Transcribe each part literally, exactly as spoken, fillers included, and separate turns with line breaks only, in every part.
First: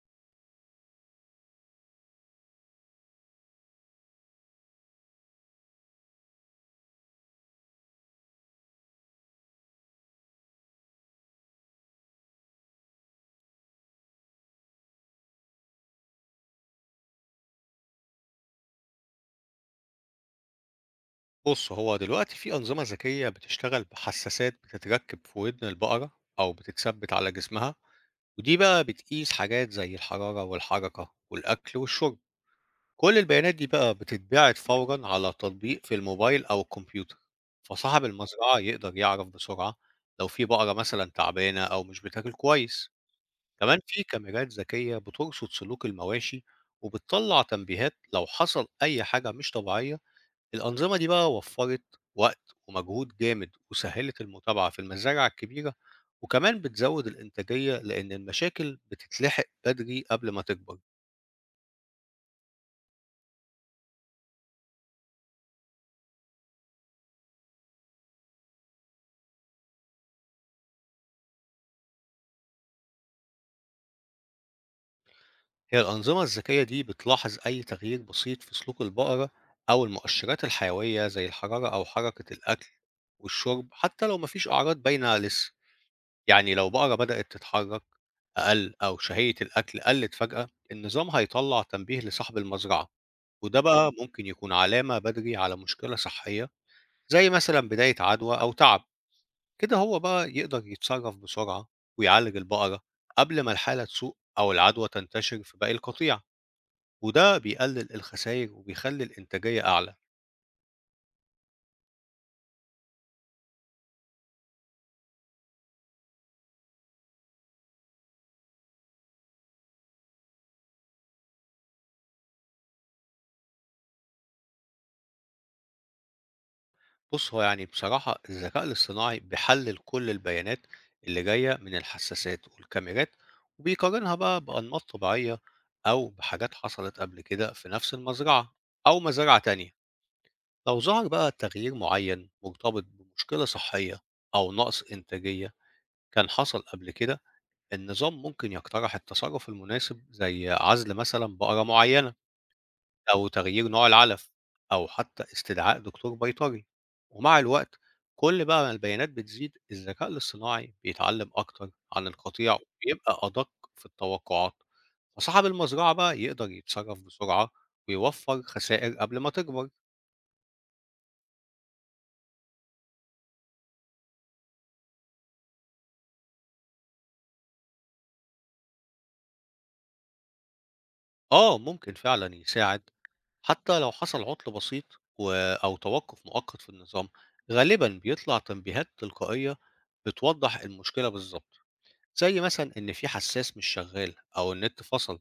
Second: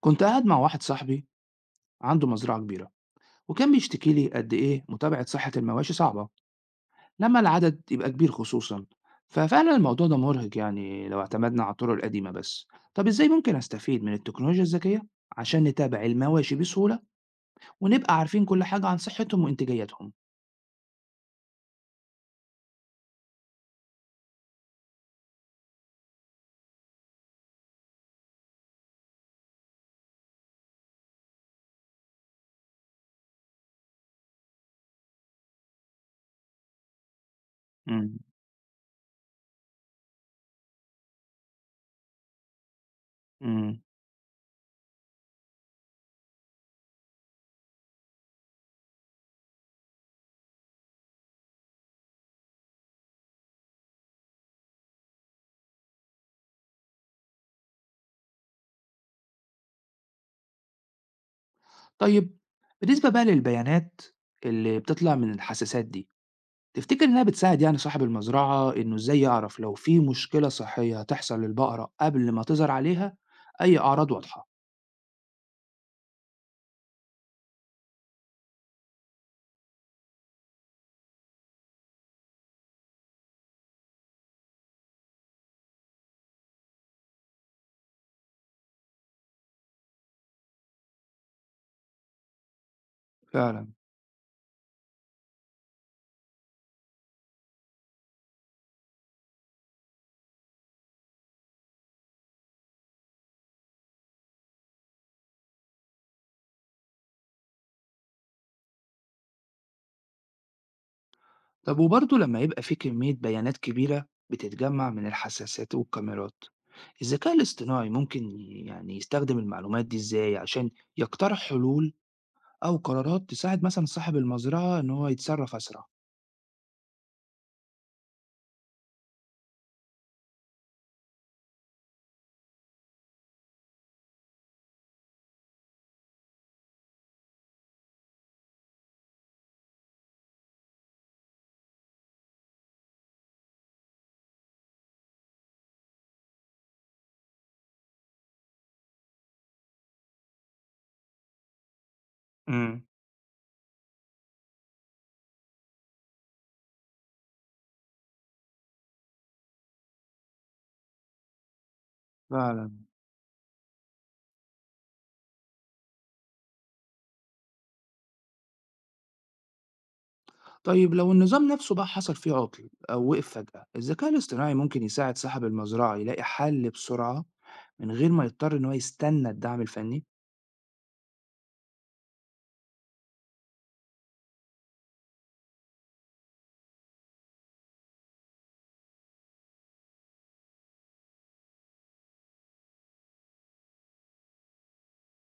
كنت قاعد مع واحد صاحبي عنده مزرعة كبيرة، وكان بيشتكي لي قد إيه متابعة صحة المواشي صعبة لما العدد يبقى كبير خصوصا. ففعلا الموضوع ده مرهق، يعني لو اعتمدنا على الطرق القديمة بس. طب إزاي ممكن أستفيد من التكنولوجيا الذكية عشان نتابع المواشي بسهولة ونبقى عارفين كل حاجة عن صحتهم وإنتاجيتهم؟
بص هو دلوقتي في أنظمة ذكية بتشتغل بحساسات بتتركب في ودن البقرة أو بتتثبت على جسمها ودي بقى بتقيس حاجات زي الحرارة والحركة والأكل والشرب كل البيانات دي بقى بتتبعت فورا على تطبيق في الموبايل أو الكمبيوتر فصاحب
مم.
المزرعة يقدر يعرف بسرعة لو في بقرة مثلا تعبانة أو مش بتاكل كويس كمان
مم.
في كاميرات ذكية بترصد سلوك المواشي وبتطلع تنبيهات لو حصل أي حاجة مش طبيعية الأنظمة دي بقى وفّرت وقت ومجهود جامد، وسهّلت المتابعة في المزارع الكبيرة، وكمان بتزوّد الإنتاجية لإن المشاكل بتتلحق بدري قبل ما تكبر.
طيب، بالنسبة بقى للبيانات اللي بتطلع من الحساسات دي، تفتكر إنها بتساعد يعني صاحب المزرعة إنه إزاي يعرف لو في مشكلة صحية هتحصل للبقرة قبل ما تظهر عليها أي أعراض واضحة؟
هي الأنظمة الذكية دي بتلاحظ أي تغيير بسيط في سلوك البقرة أو المؤشرات الحيوية زي الحرارة أو حركة الأكل والشرب حتى لو مفيش أعراض باينة لسه. يعني لو بقرة بدأت تتحرك أقل أو شهية الأكل قلت فجأة، النظام هيطلع تنبيه لصاحب المزرعة. وده
فعلا.
بقى ممكن يكون علامة بدري على مشكلة صحية زي مثلا بداية عدوى أو تعب كده هو بقى يقدر يتصرف بسرعة ويعالج البقرة قبل ما الحالة تسوء أو العدوى تنتشر في باقي القطيع وده بيقلل الخسائر وبيخلي الإنتاجية أعلى.
طب وبرضه لما يبقى في كمية بيانات كبيرة بتتجمع من الحساسات والكاميرات، الذكاء الاصطناعي ممكن ي- يعني يستخدم المعلومات دي إزاي عشان يقترح حلول أو قرارات تساعد مثلا صاحب المزرعة إن هو يتصرف أسرع؟
بص هو يعني بصراحة الذكاء الاصطناعي بيحلل كل البيانات اللي جاية من الحساسات والكاميرات وبيقارنها بقى بأنماط طبيعية أو بحاجات حصلت قبل كده في نفس المزرعة أو مزرعة تانية لو ظهر بقى تغيير معين مرتبط بمشكلة صحية أو نقص إنتاجية كان حصل قبل كده النظام ممكن يقترح التصرف المناسب زي عزل مثلا بقرة معينة
امم.
أو تغيير نوع العلف أو حتى استدعاء دكتور بيطري ومع الوقت كل بقى ما البيانات بتزيد الذكاء الاصطناعي بيتعلم أكتر عن القطيع
فعلا.
وبيبقى أدق في التوقعات فصاحب المزرعة بقى يقدر يتصرف بسرعة ويوفر خسائر قبل ما تكبر.
طيب لو النظام نفسه بقى حصل فيه عطل أو وقف فجأة، الذكاء الاصطناعي ممكن يساعد صاحب المزرعة يلاقي حل بسرعة من غير ما يضطر إن هو يستنى الدعم الفني؟
آه، ممكن فعلًا يساعد، حتى لو حصل عُطل بسيط و أو توقُّف مؤقت في النظام، غالبًا بيطلع تنبيهات تلقائية بتوضّح المشكلة بالضبط، زي مثلًا إن في حسّاس مش شغّال أو النت فصل.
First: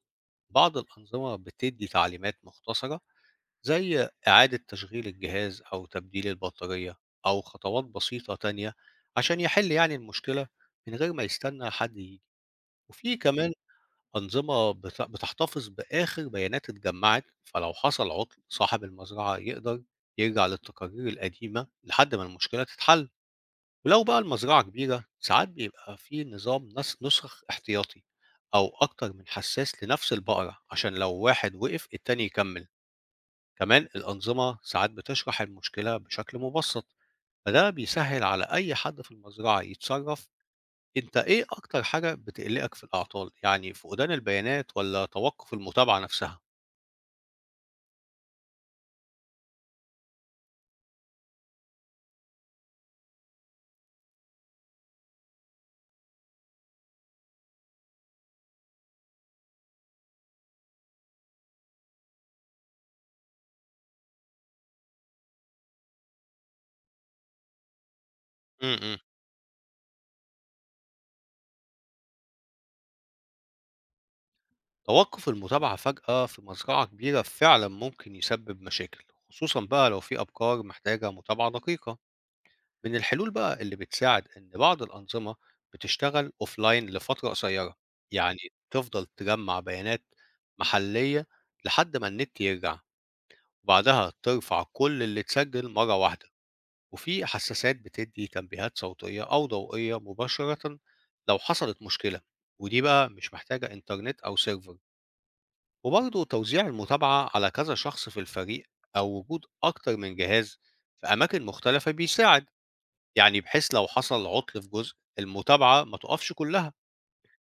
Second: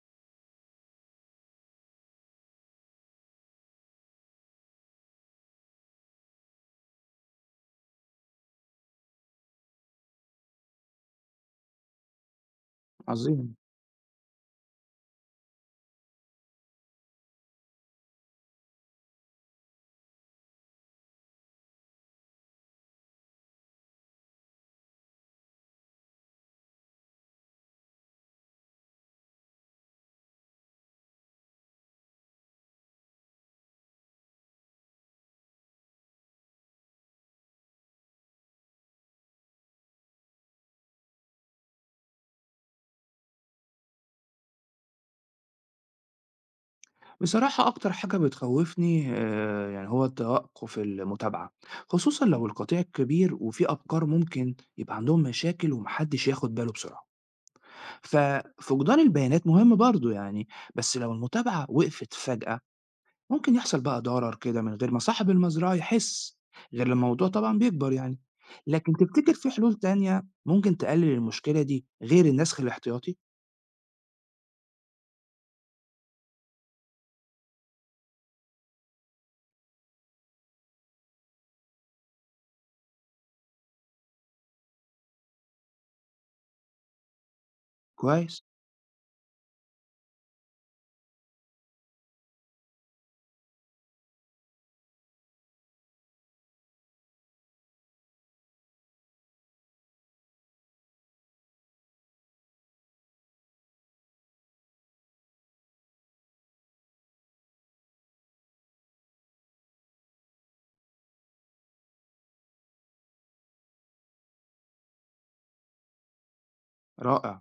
بعض الأنظمة بتدّي تعليمات مختصرة زي إعادة تشغيل الجهاز أو تبديل البطارية أو خطوات بسيطة تانية عشان يحِل يعني المشكلة من غير ما يستنى حد ييجي. وفي كمان
عظيم.
أنظمة بت- بتحتفظ بآخر بيانات اتجمعت فلو حصل عطل صاحب المزرعة يقدر يرجع للتقارير القديمة لحد ما المشكلة تتحل ولو بقى المزرعة كبيرة ساعات بيبقى في نظام نس- نسخ احتياطي أو أكتر من حساس لنفس البقرة عشان لو واحد وقف التاني يكمل. كمان الأنظمة ساعات بتشرح المشكلة بشكل مبسط فده بيسهل على أي حد في المزرعة يتصرف. أنت إيه أكتر حاجة بتقلقك في الأعطال؟ يعني فقدان البيانات والّا توقف المتابعة نفسها؟
بصراحة أكتر حاجة بتخوفني آه، يعني هو التوقف المتابعة، خصوصا لو القطيع كبير وفي أفكار ممكن يبقى عندهم مشاكل ومحدش ياخد باله بسرعة. ففقدان البيانات مهم برضو يعني، بس لو المتابعة وقفت فجأة ممكن يحصل بقى ضرر كده من غير ما صاحب المزرعة يحس غير لما الموضوع طبعا بيكبر يعني.
إمم،
لكن
إمم.
تفتكر في حلول تانية ممكن تقلل المشكلة دي غير النسخ الاحتياطي؟
توقف المتابعة فجأة في مزرعة كبيرة فعلًا ممكن يسبب مشاكل، خصوصًا بقى لو في أبقار محتاجة متابعة دقيقة. من الحلول بقى اللي بتساعد إن بعض الأنظمة بتشتغل offline لفترة قصيرة، يعني
كويس.
تفضل تجمّع بيانات محلية لحد ما النت يرجع، وبعدها ترفع كل اللي اتسجل مرة واحدة. وفي حساسات بتدي تنبيهات صوتية أو ضوئية مباشرة لو حصلت مشكلة ودي بقى مش محتاجة إنترنت أو سيرفر. وبرضه توزيع المتابعة على كذا شخص في الفريق أو وجود أكتر من جهاز في أماكن مختلفة بيساعد، يعني بحيث لو حصل عطل في جزء المتابعة ما تقفش كلها.
رائع.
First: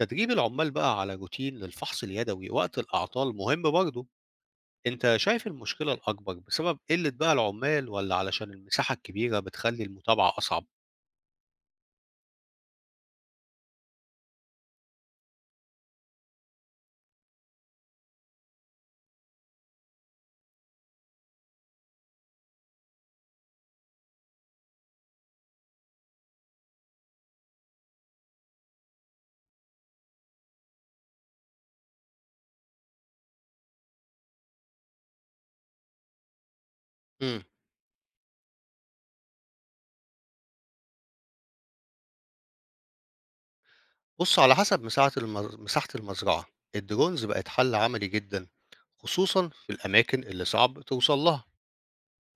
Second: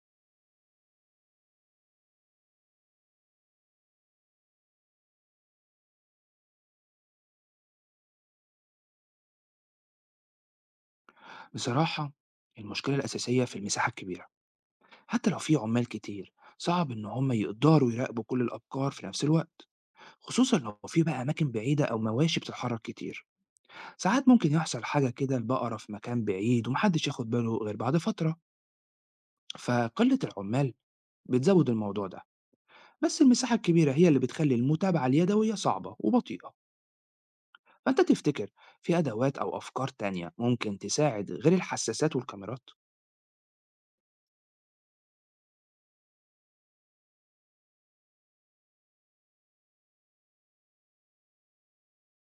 تدريب العمال بقى على روتين للفحص اليدوي وقت الأعطال مهم برضه. أنت شايف المشكلة الأكبر بسبب قلة بقى العمال ولا علشان المساحة الكبيرة بتخلي المتابعة أصعب؟
بصراحة المشكلة الأساسية في المساحة الكبيرة، حتى لو في عمال كتير صعب إن هم يقدروا يراقبوا كل الأبقار في نفس الوقت، خصوصا لو في بقى أماكن بعيدة أو مواشي بتتحرك كتير. ساعات ممكن يحصل حاجة كده، البقرة في مكان بعيد ومحدش ياخد باله غير بعد فترة. فقلة العمال بتزود الموضوع ده، بس المساحة الكبيرة هي اللي بتخلي المتابعة اليدوية صعبة وبطيئة.
مم.
فأنت تفتكر في أدوات أو أفكار تانية ممكن تساعد غير الحساسات والكاميرات؟
بص على حسب مساحة المز... مساحة المزرعة الدرونز بقت حل عملي جدا خصوصا في الأماكن اللي صعب توصل لها.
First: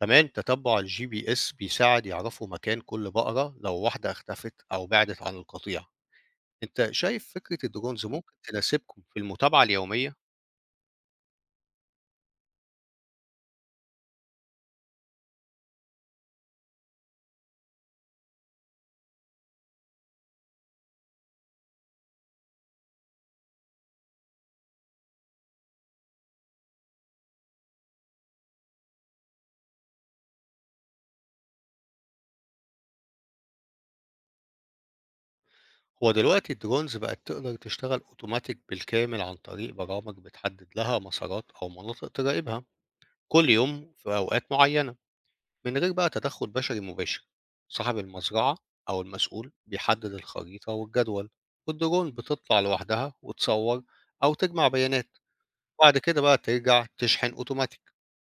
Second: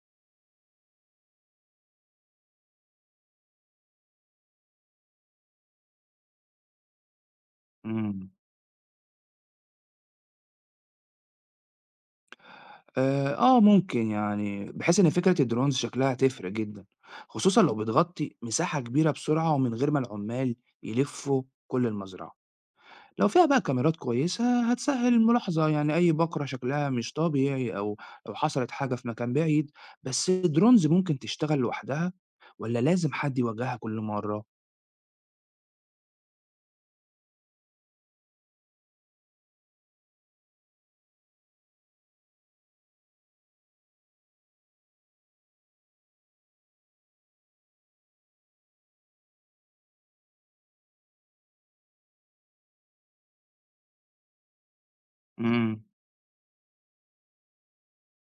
كمان تتبع الجي بي اس بيساعد يعرفوا مكان كل بقرة لو واحدة اختفت أو بعدت عن القطيع. انت شايف فكرة الدرونز
امم.
ممكن تناسبكم في المتابعة اليومية؟
آه، آه، ممكن يعني، بحيث إن فكرة الدرونز شكلها تفرق جدا خصوصا لو بتغطي مساحة كبيرة بسرعة ومن غير ما العمال يلفوا كل المزرعة. لو فيها بقى كاميرات كويسة هتسهل الملاحظة يعني أي بقرة شكلها مش طبيعي أو لو حصلت حاجة في مكان بعيد. بس الدرونز ممكن تشتغل لوحدها ولا لازم حد يوجهها كل مرة؟
هو دلوقتي الدرونز بقت تقدر تشتغل اوتوماتيك بالكامل عن طريق برامج بتحدد لها مسارات أو مناطق تراقبها كل يوم في أوقات معينة من غير بقى تدخل بشري مباشر. صاحب المزرعة أو المسؤول بيحدد الخريطة والجدول والدرون بتطلع لوحدها وتصور أو تجمع بيانات
امم.
وبعد كده بقى ترجع تشحن أوتوماتيك.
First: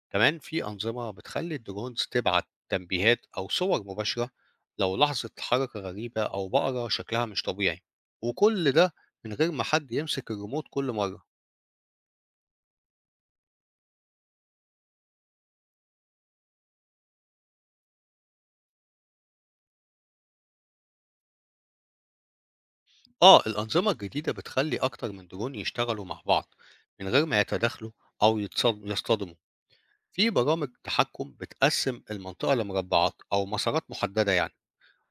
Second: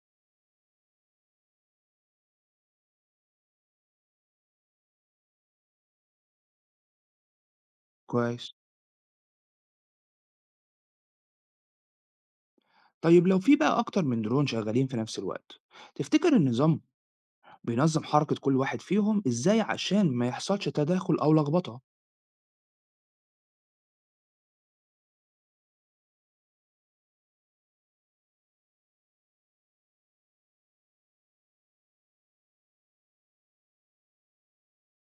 كمان في أنظمة بتخلي الدرونز تبعت تنبيهات أو صور مباشرة لو لاحظت حركة غريبة أو بقرة شكلها مش طبيعي
كويس.
وكل ده من غير ما حد يمسك الريموت كل مرة.
طيب لو في بقى أكتر من درون شغالين في نفس الوقت، تفتكر النظام بينظم حركة كل واحد فيهم إزاي عشان ما يحصلش تداخل أو لخبطة؟
آه الأنظمة الجديدة بتخلي أكتر من درون يشتغلوا مع بعض من غير ما يتداخلوا أو يتصاد- يصطدموا. في برامج تحكم بتقسم المنطقة لمربعات أو مسارات محددة يعني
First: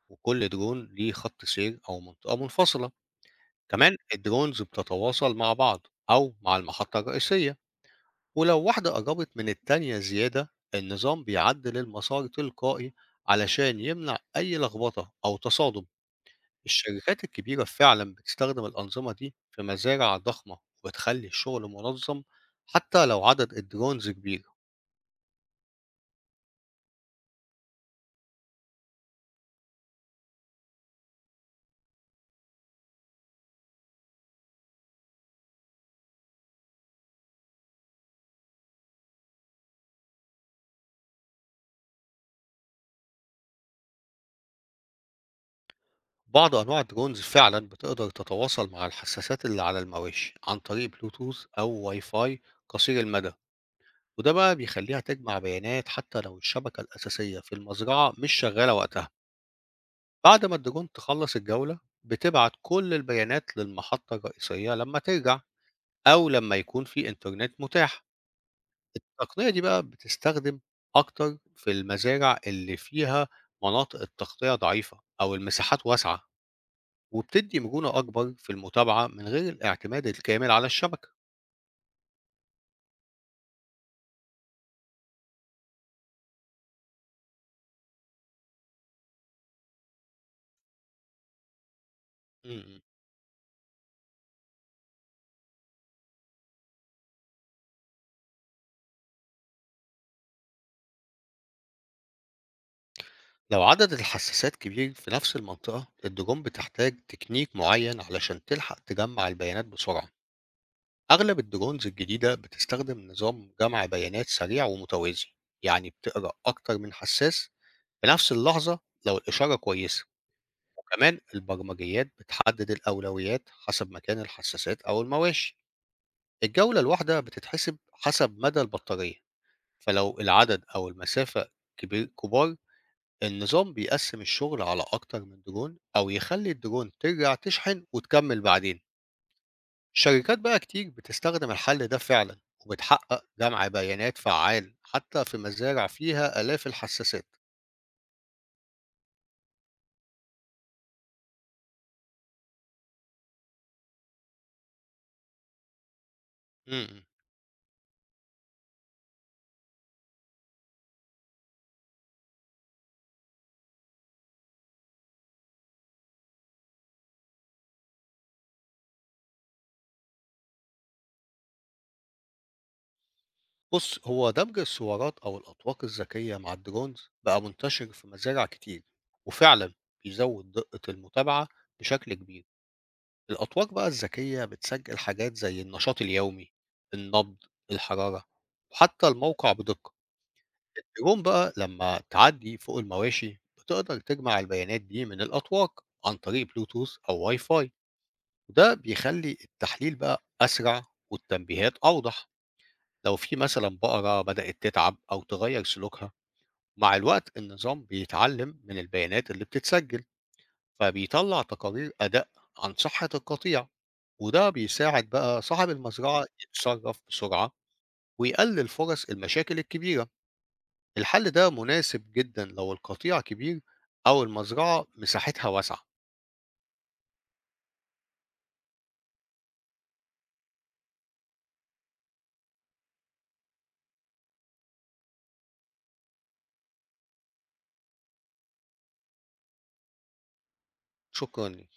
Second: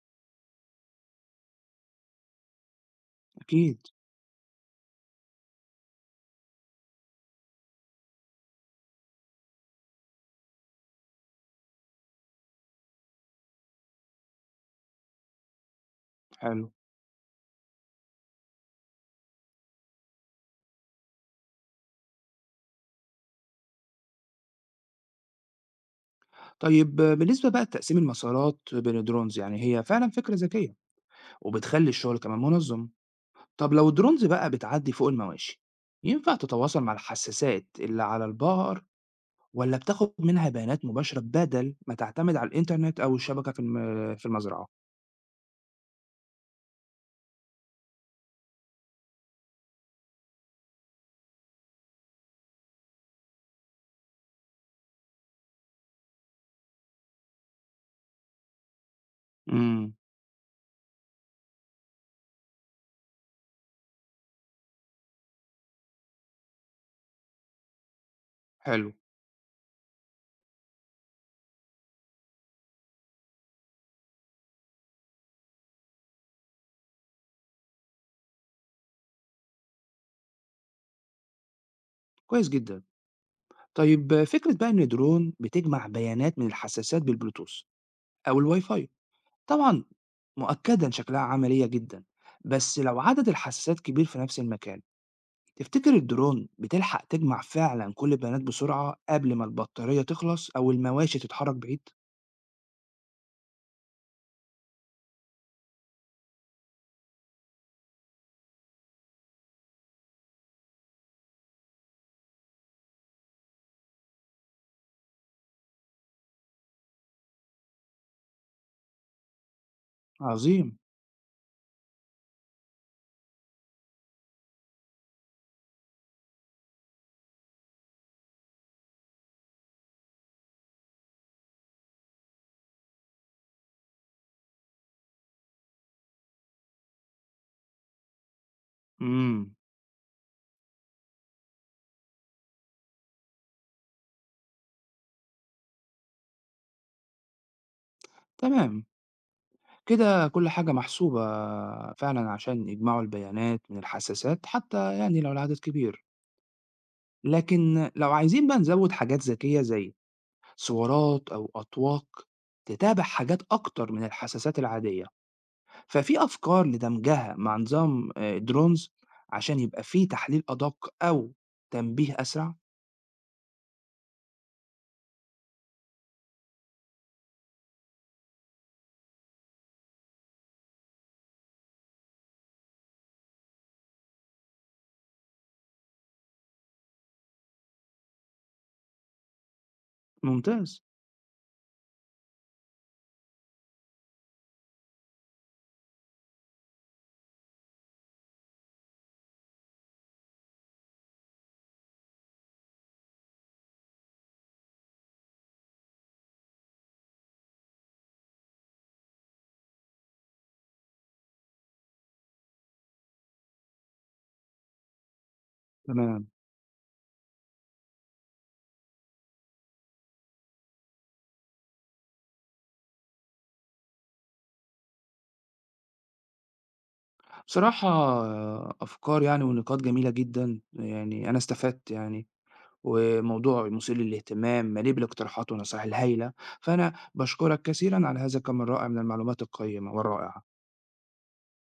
وكل درون ليه خط سير أو منطقة منفصلة.
أكيد.
كمان الدرونز بتتواصل مع بعض أو مع المحطة الرئيسية ولو واحدة قربت من التانية زيادة النظام بيعدل المسار تلقائي علشان يمنع أي لخبطة أو تصادم.
حلو.
الشركات الكبيرة فعلا بتستخدم الأنظمة دي في مزارع ضخمة وبتخلي الشغل منظم حتى لو عدد الدرونز كبير.
طيب آه، بالنسبة بقى لتقسيم المسارات بين الدرونز، يعني هي فعلا فكرة ذكية وبتخلي الشغل كمان منظم. طب لو الدرونز بقى بتعدي فوق المواشي، ينفع تتواصل مع الحساسات اللي على البقر ولا بتاخد منها بيانات مباشرة بدل ما تعتمد على الإنترنت أو الشبكة في الم- في المزرعة؟
بعض أنواع الدرونز فعلا بتقدر تتواصل مع الحساسات اللي على المواشي عن طريق بلوتوث أو واي فاي قصير المدى وده بقى بيخليها تجمع بيانات حتى لو الشبكة الأساسية في المزرعة مش شغالة وقتها.
امم.
بعد ما الدرون تخلص الجولة بتبعت كل البيانات للمحطة الرئيسية لما ترجع أو لما يكون في إنترنت متاح.
حلو.
التقنية دي بقى بتستخدم أكتر في المزارع اللي فيها مناطق التغطية ضعيفة أو المساحات واسعة وبتدي مرونة أكبر في المتابعة من غير الاعتماد الكامل على الشبكة.
كويس جدا. طيب فكرة بقى إن الدرون بتجمع بيانات من الحساسات بالبلوتوث أو الواي فاي، طبعا مؤكدا شكلها عملية جدا. بس
م-م.
لو عدد الحساسات كبير في نفس المكان، تفتكر الدرون بتلحق تجمع فعلا كل البيانات بسرعة قبل ما البطارية تخلص أو المواشي تتحرك بعيد؟
لو عدد الحساسات كبير في نفس المنطقة الدرون بتحتاج تكنيك معين علشان تلحق تجمع البيانات بسرعة. أغلب الدرونز الجديدة بتستخدم نظام جمع بيانات سريع ومتوازي يعني بتقرأ أكتر من حساس في نفس اللحظة لو الإشارة كويسة.
عظيم.
وكمان البرمجيات بتحدد الأولويات حسب مكان الحساسات أو المواشي. الجولة الواحدة بتتحسب حسب مدى البطارية فلو العدد أو المسافة كبير كبار النظام بيقسم الشغل على أكتر من درون أو يخلي الدرون ترجع تشحن وتكمل بعدين.
إمم.
شركات بقى كتير بتستخدم الحل ده فعلا وبتحقق جمع بيانات فعال حتى في مزارع فيها آلاف الحساسات.
تمام. كده كل حاجة محسوبة فعلًا عشان يجمعوا البيانات من الحساسات حتى يعني لو العدد كبير.
م-م.
لكن لو عايزين بقى نزوّد حاجات ذكية زي صورات أو أطواق تتابع حاجات أكتر من الحساسات العادية، ففي أفكار لدمجها مع نظام آآ drones عشان يبقى في تحليل أدق أو تنبيه أسرع؟
بص هو دمج السوارات أو الأطواق الذكية مع الدرونز بقى منتشر في مزارع كتير وفعلا بيزود دقة المتابعة بشكل كبير. الأطواق بقى الذكية بتسجل حاجات زي النشاط اليومي، النبض، الحرارة، وحتى الموقع بدقة.
ممتاز.
الدرون بقى لما تعدي فوق المواشي بتقدر تجمع البيانات دي من الأطواق عن طريق بلوتوث أو واي فاي، وده بيخلي التحليل بقى أسرع والتنبيهات أوضح. لو في مثلا بقرة بدأت تتعب أو تغير سلوكها، مع الوقت النظام بيتعلم من البيانات اللي بتتسجل، فبيطلع تقارير أداء عن صحة القطيع وده بيساعد بقى صاحب المزرعة مم.
تمام.
يتصرف بسرعة ويقلل فرص المشاكل الكبيرة. الحل ده مناسب جدا لو القطيع كبير أو المزرعة مساحتها واسعة.
بصراحة آه، أفكار يعني ونقاط جميلة جدًا، يعني أنا استفدت يعني. وموضوع مثير للاهتمام مليء بالاقتراحات والنصائح الهايلة. فأنا بشكرك كثيرا على هذا الكم الرائع من المعلومات القيمة والرائعة.
شكرا ليك.